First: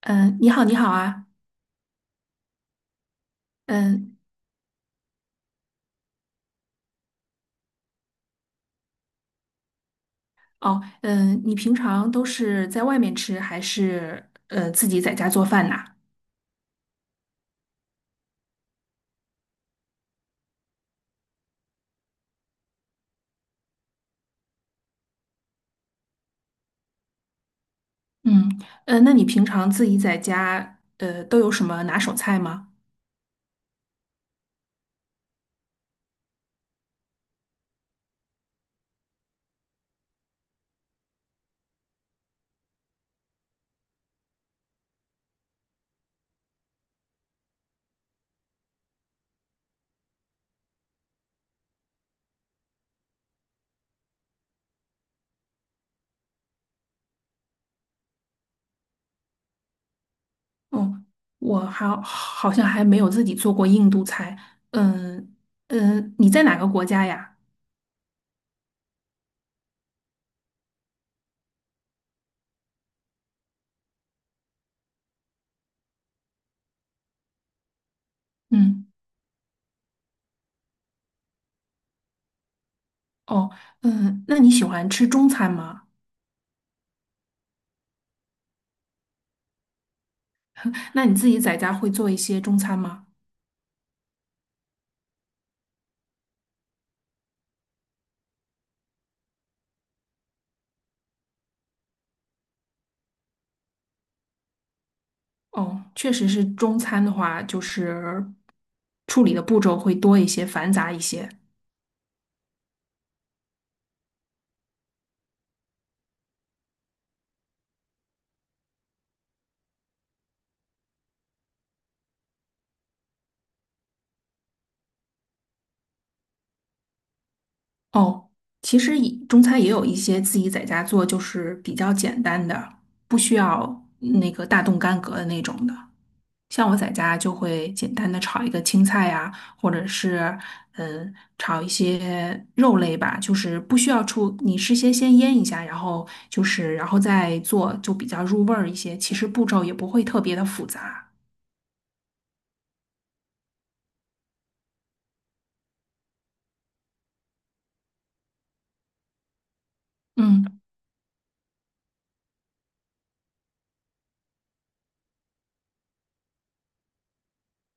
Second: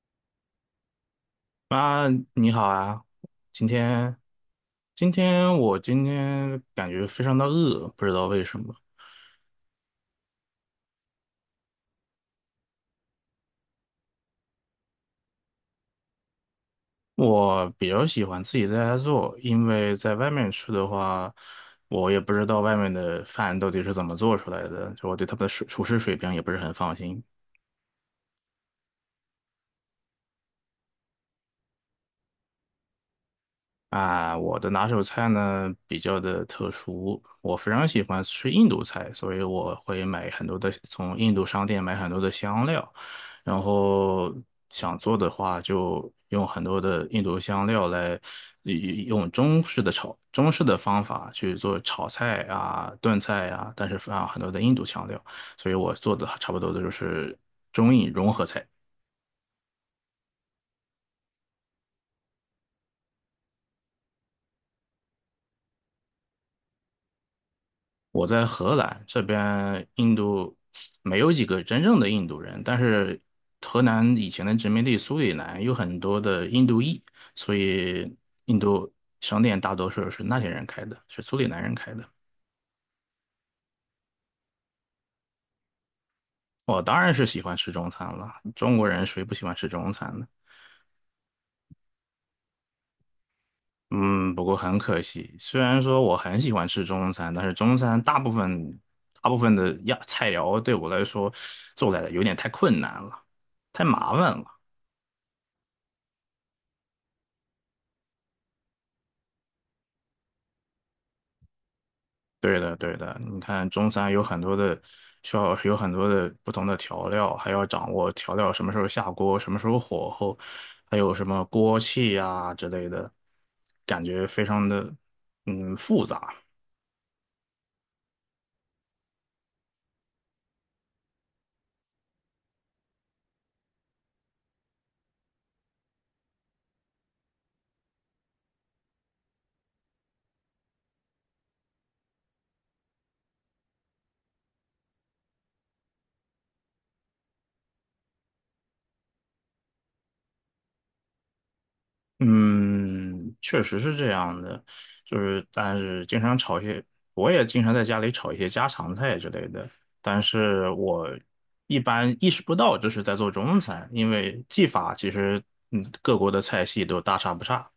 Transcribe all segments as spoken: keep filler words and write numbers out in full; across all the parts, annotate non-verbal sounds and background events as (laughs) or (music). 嗯，呃你好，你好啊，妈，你好啊！今天，嗯。今天我今天感觉非常的饿，不知道为什么。哦。嗯，你平常都是在外面吃，还是呃自己在家做饭呐？我比较喜欢自己在家做，因为在外面吃的话，我也不知道外面的饭到底是怎么做出来的，就我对他们的水厨师水平也不是很放心。嗯，呃，那你平常自己在家，呃，都有什么拿手菜吗？啊，我的拿手菜呢比较的特殊，我非常喜欢吃印度菜，所以我会买很多的，从印度商店买很多的香料，然后想做的话就用很多的印度香料来，呃用中式的炒，中式的方法去做炒菜啊、炖菜啊，但是放很多的印度香料，所以我做的差不多的就是中印融合菜。哦，我还好像还没有自己做过印度菜。嗯。嗯，你在哪个国家呀？我在荷兰这边，印度没有几个真正的印度人，但是荷兰以前的殖民地苏里南有很多的印度裔，所以印嗯。度商店大多数是那些人开的，是苏里南人开的。哦，嗯，那你喜欢吃中餐吗？我当然是喜欢吃中餐了，中国人谁不喜欢吃中餐呢？那你自己在家会做一些中餐吗？嗯，不过很可惜，虽然说我很喜欢吃中餐，但是中餐大部分大部分的呀菜肴对我来说做来有点太困难了，太麻烦了。哦，确实是中餐的话，就是处理的步骤会多一些，繁杂一些。对的，对的，你看中餐有很多的，需要有很多的不同的调料，还要掌握调料什么时候下锅，什么时候火候，还有什么锅气呀、之类的，感觉非常的嗯复杂。哦，其实也中餐也有一些自己在家做，就是比较简单的，不需要那个大动干戈的那种的。像我在家就会简单的炒一个青菜呀，或者是嗯炒一些肉类吧，就是不需要出，你事先先腌一下，然后就是然后再做，就比较入味儿一些。其实步骤也不会特别的复杂。嗯，确实是这样的，就是但是经常炒一些，我也经常在家里炒一些家常菜之类的，但嗯。是我一般意识不到这是在做中餐，因为技法其实嗯各国的菜系都大差不差。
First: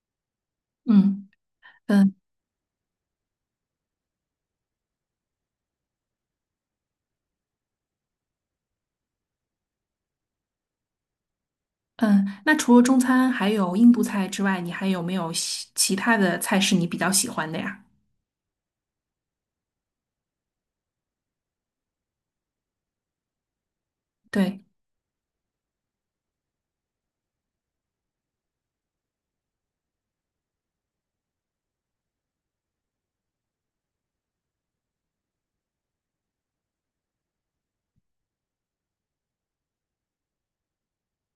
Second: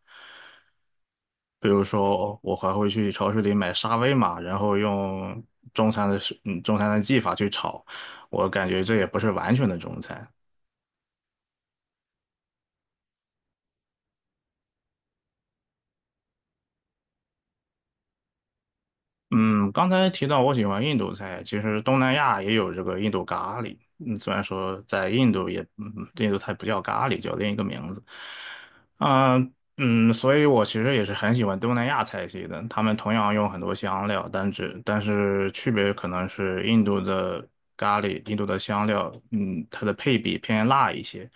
嗯。比如嗯。说，我还会去超市里买沙威玛，然后用中餐的食嗯，中餐的技法去炒，我感觉这也不是完全的中餐。嗯，那除了中餐还有印度菜之外，你还有没有喜其他的菜是你比较喜欢的呀？嗯，刚才提到我喜欢印度菜，其实东南亚也有这个印度咖喱。嗯，虽然对。说在印度也，嗯，印度菜不叫咖喱，叫另一个名字。啊、嗯，所以我其实也是很喜欢东南亚菜系的。他们同样用很多香料，但只但是区别可能是印度的咖喱，印度的香料，嗯，它的配比偏辣一些，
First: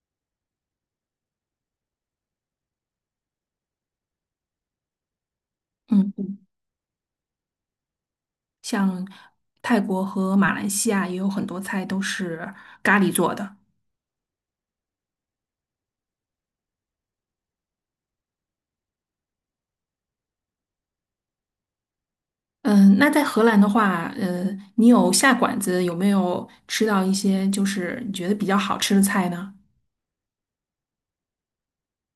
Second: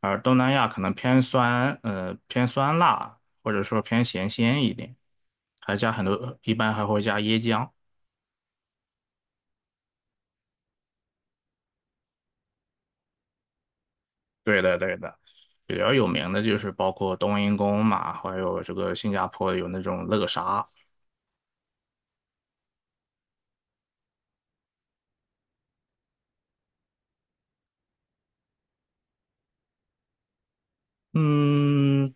而东南亚可能偏酸，呃，偏酸辣，或者说偏咸鲜一点，还加很嗯，多，一般还会加椰浆。像泰国和马来西亚也有很多菜都是咖喱做的。对的，对的，比较有名的就是包括冬阴功嘛，还有这个新加坡有那种乐沙。嗯，那在荷兰的话，呃，你有下馆子有没有吃到一些就是你觉得比较好吃的菜呢？嗯，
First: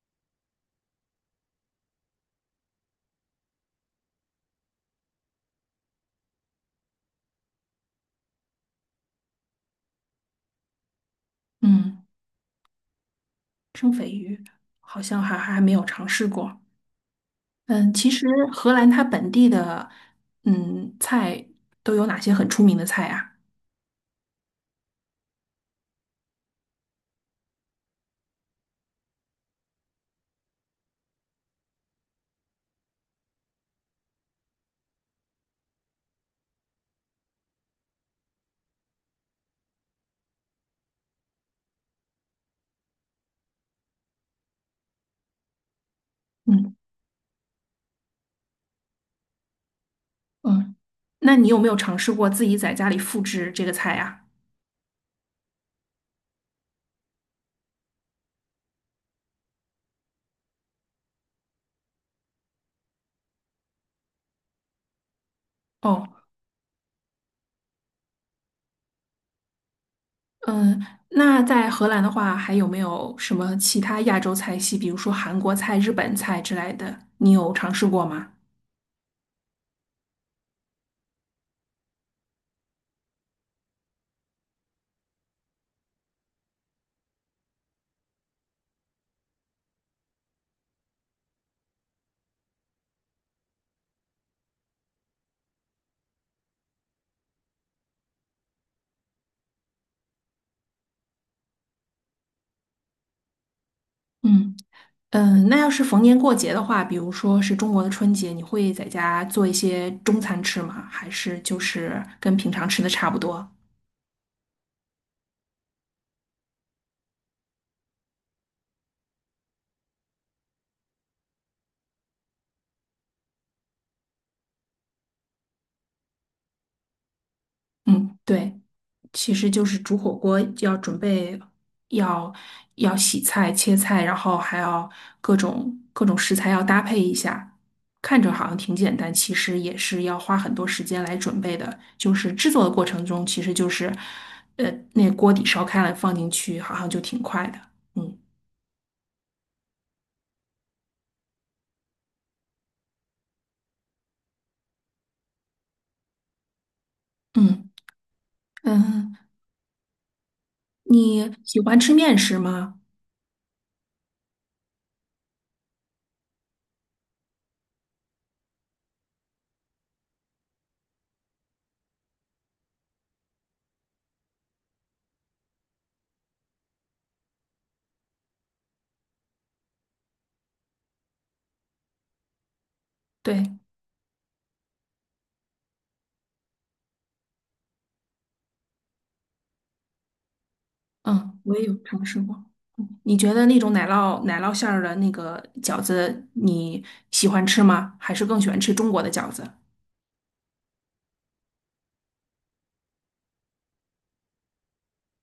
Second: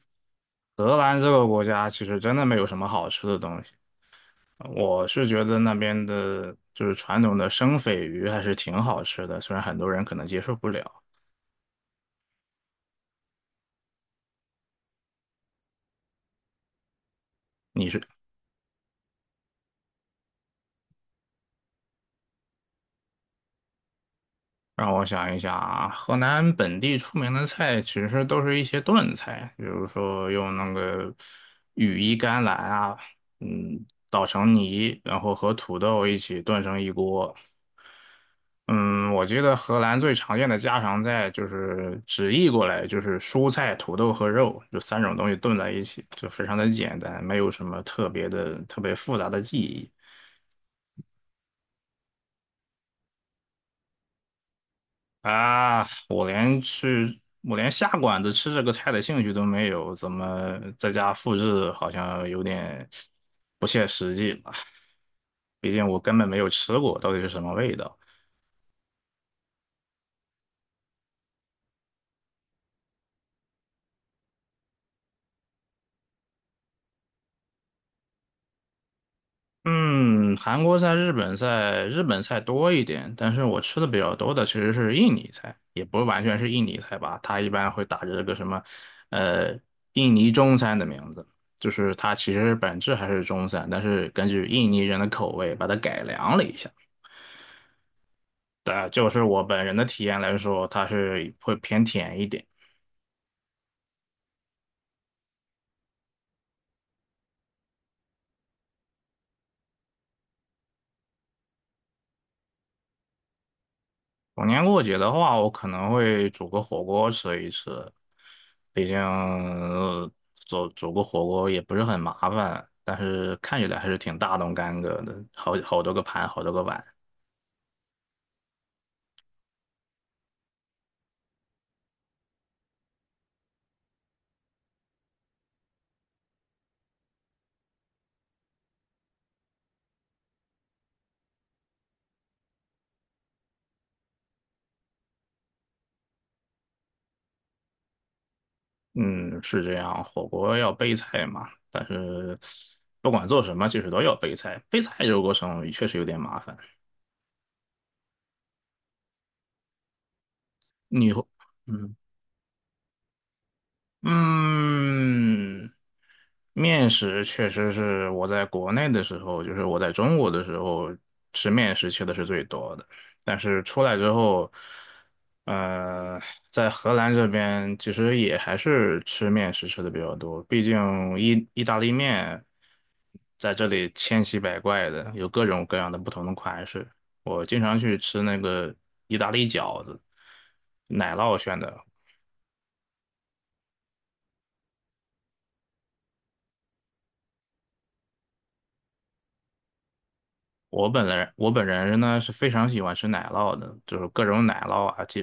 荷兰这个国家其实真的没有什么好吃的东西，我是觉得那边的就是传统的生鲱鱼还是挺好吃的，虽然很多人可能接受不了。嗯，生鲱鱼好像还还没有尝试过。你嗯，是？其实荷兰它本地的嗯菜都有哪些很出名的菜啊？让我想一想啊，河南本地出名的菜其实都是一些炖菜，比如说用那个羽衣甘蓝啊，嗯，捣成泥，然后和土豆一起炖成一锅。嗯，我记得荷兰最常见的家常菜就是直译过来就是蔬菜、土豆和肉，就三种东西炖在一起，就非常的嗯。简单，没有什么特别的、特别复杂的技艺。嗯，那你有没有尝试过自己在家里复制这个菜呀？啊，我连去，我连下馆子吃这个菜的兴趣都没有，怎么在家复制好像有点不切实际了？毕竟我哦，根本没有吃过，到底是什么味道。嗯，那在荷兰的话，还有没有什么其他亚洲菜系，比如说韩国菜、日本菜之类的，你有尝试过吗？嗯，韩国菜、日本菜，日本菜多一点，但是我吃的比较多的其实是印尼菜，也不是完全是印尼菜吧，它一般会打着这个什么，呃，印尼中餐的名字，就是它其实本质还是中餐，但是根据印尼人的口味把它改良了一下。对，就是我本人的体验来说，它是会偏甜一点。嗯。嗯，那要是逢年过节的话，比如说是中国的春节，你会在家做一些中餐吃吗？还是就是跟平常吃的差不多？逢年过节的话，我可能会煮个火锅吃一吃，毕竟呃煮煮个火锅也不是很麻烦，但是看起来还是挺大动干戈的，好好多个盘，好多个碗。嗯，对。其实就是煮火锅要准备，要要洗菜、切菜，然后还要各种各种食材要搭配一下。看着好像挺简单，其实也是要花很多时间来准备的。就是制作的过程中，其实就是，呃，那锅底烧开了放进去，好像就挺快的。嗯。嗯，是这样，火锅要备菜嘛，但是不管做什么，其实都要备菜。备菜这个过程确实有点麻烦。嗯。嗯，你会你喜欢吃嗯。面食吗？嗯，面食确实是我在国内的时候，就是我在中国的时候吃面食吃的是最多的，但是出来之后，呃，在荷兰这边其实也还是吃面食吃的比较多，毕竟意意大利面在这对。里千奇百怪的，有各种各样的不同的款式。我经常去吃那个意大利饺子，奶酪嗯，我馅也的，有尝试过。嗯你觉得那种奶酪奶酪馅儿的那个饺子，你喜欢吃吗？还是更喜欢吃中国的饺子？我本人我本人呢是非常喜欢吃奶酪的，就是各种奶酪啊，就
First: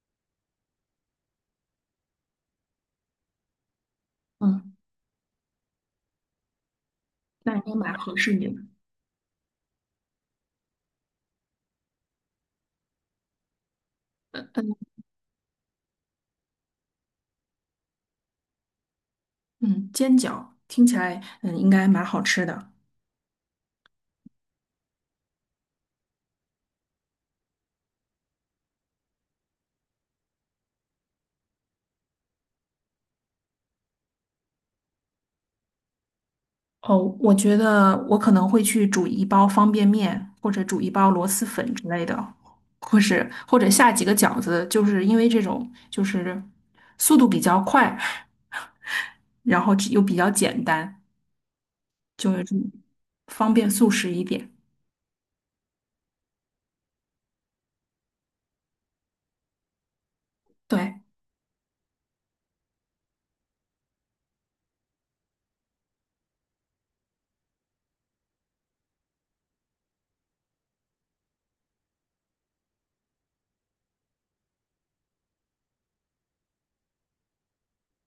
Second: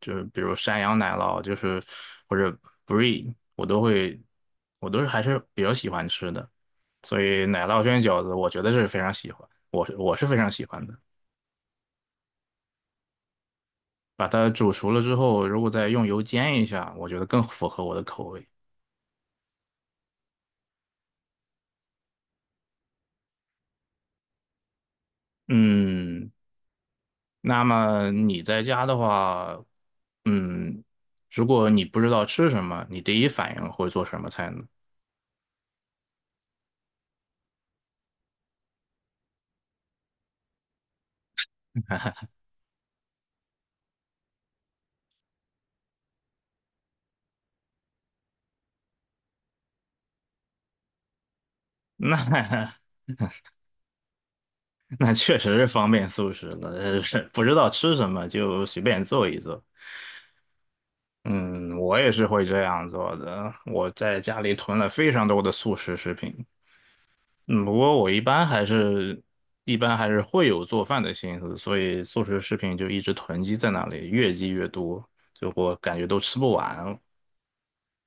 就是比如山羊奶酪，就是或者 brie,我都会，嗯，我都是还是比较喜欢吃的。所以那应奶该酪蛮卷合饺子，适我你的。觉得是非常喜欢，我是我是非常喜欢的。把它煮熟了之后，如果再用油煎一下，我觉得更符合我的口味。嗯，煎饺听起来，嗯，应该蛮好吃的。嗯，那么你在家的话，嗯，如果你不知道吃什么，你第一反应会做什么菜呢？哦，我觉得我可能会去煮一包方便面，或者煮一包螺蛳粉之类的，或是或者下几个饺子，就是因为这种就是速度比较快，然后又比较简单，就是那 (laughs) 方便速食一点。(laughs) 那确实是方便素食的，呃是不知道吃什么就随便做一做。对。嗯，我也是会这样做的。我在家里囤了非常多的速食食品，嗯，不过我一般还是，一般还是会有做饭的心思，所以素食食品就一直囤积在那里，越积越多，就我感觉都吃不完。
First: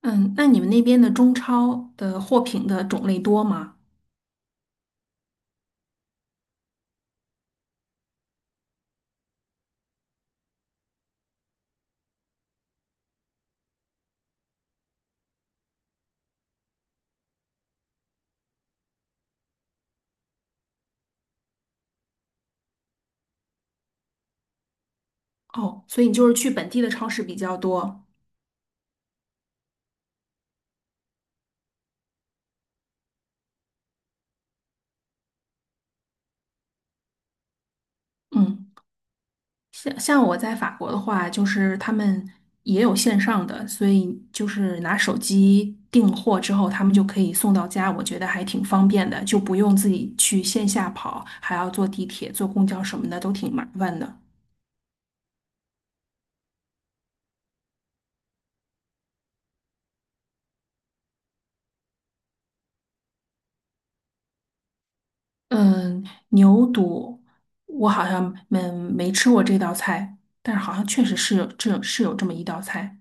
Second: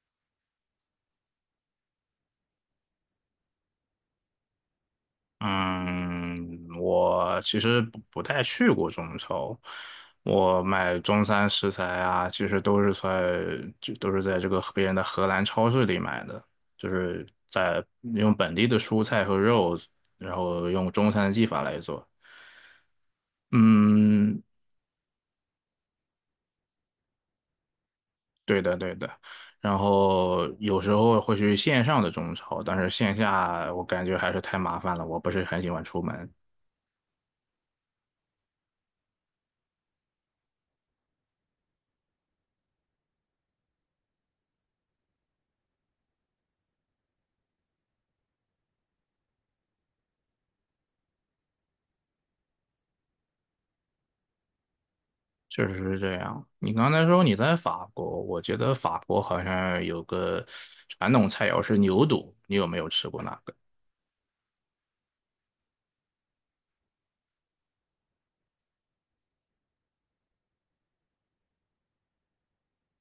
嗯，那你们那边的中超的货品的种类多吗？嗯，我其实不不太去过中超，我买中餐食材啊，其实都是在就都是在这个别人的荷兰超市里买的，就是在用本地的蔬菜和肉，然后用中餐的技法来做。嗯，哦，所以你就是去本地的超市比较多。对的对的。然后有时候会去线上的中超，但是线下我感觉还是太麻烦了，我不是很喜欢出门。嗯，像像我在法国的话，就是他们也有线上的，所以就是拿手机订货之后，他们就可以送到家，我觉得还挺方便的，就不用自己去线下跑，还要坐地铁、坐公交什么的，都挺麻烦的。确实是这样。你刚才说你在法国，我觉得法国好像有个传统菜肴是牛肚，你有没有吃过那个？嗯，牛肚我好像没没吃过这道菜，但是好像确实是有这是有这么一道菜。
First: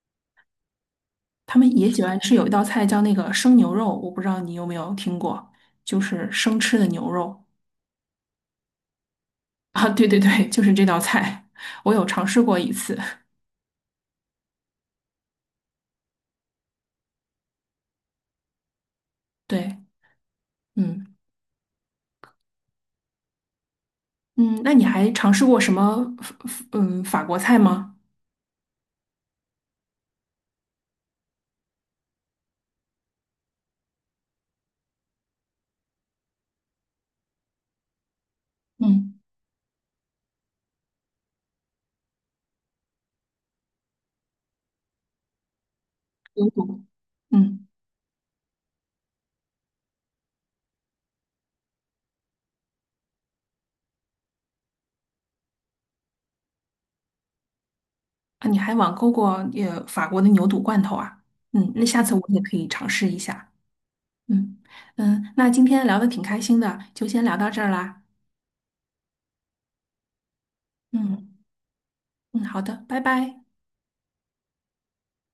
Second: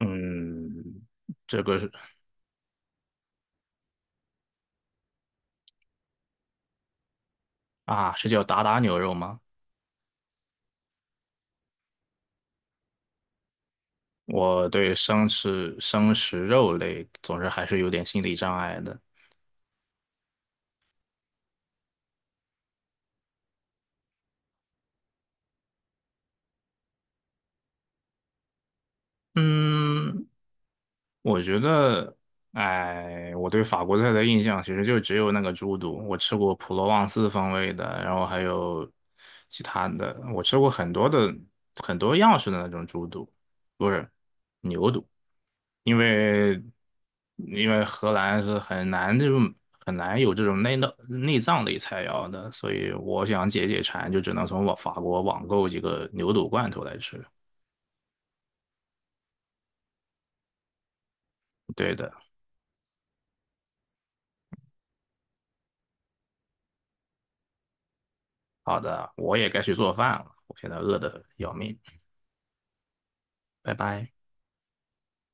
嗯，他这们个是也喜欢吃有一道菜叫那个生牛肉，我不知道你有没有听过，就是生吃的牛肉啊，是叫达达牛肉吗？啊。对对对，就是这道菜，我有尝试过一次。我对生吃生食肉类总是还是有点心理障碍的。对。嗯，嗯，那你还尝试过什么法嗯法国菜吗？嗯，我觉得，哎，我对法国菜的印象其实就只有那个猪肚，我吃过普罗旺斯风味的，然后还有嗯，其他的，我吃过很多的很多样式的那种猪肚，不是牛肚，因牛为肚。嗯因为荷兰是很难这种很难有这种内脏内脏类菜肴的，所以我想解解馋，就只能从我法国网购几个牛肚罐头来吃。啊，你还网购过呃法国的牛肚罐头啊？嗯，那对下的。次我也可以尝试一下。嗯。嗯，那今天聊的挺开心的，就先聊到这儿啦。好的，我也该去做饭了，我现在饿的嗯要命，嗯，好的，拜拜。拜拜。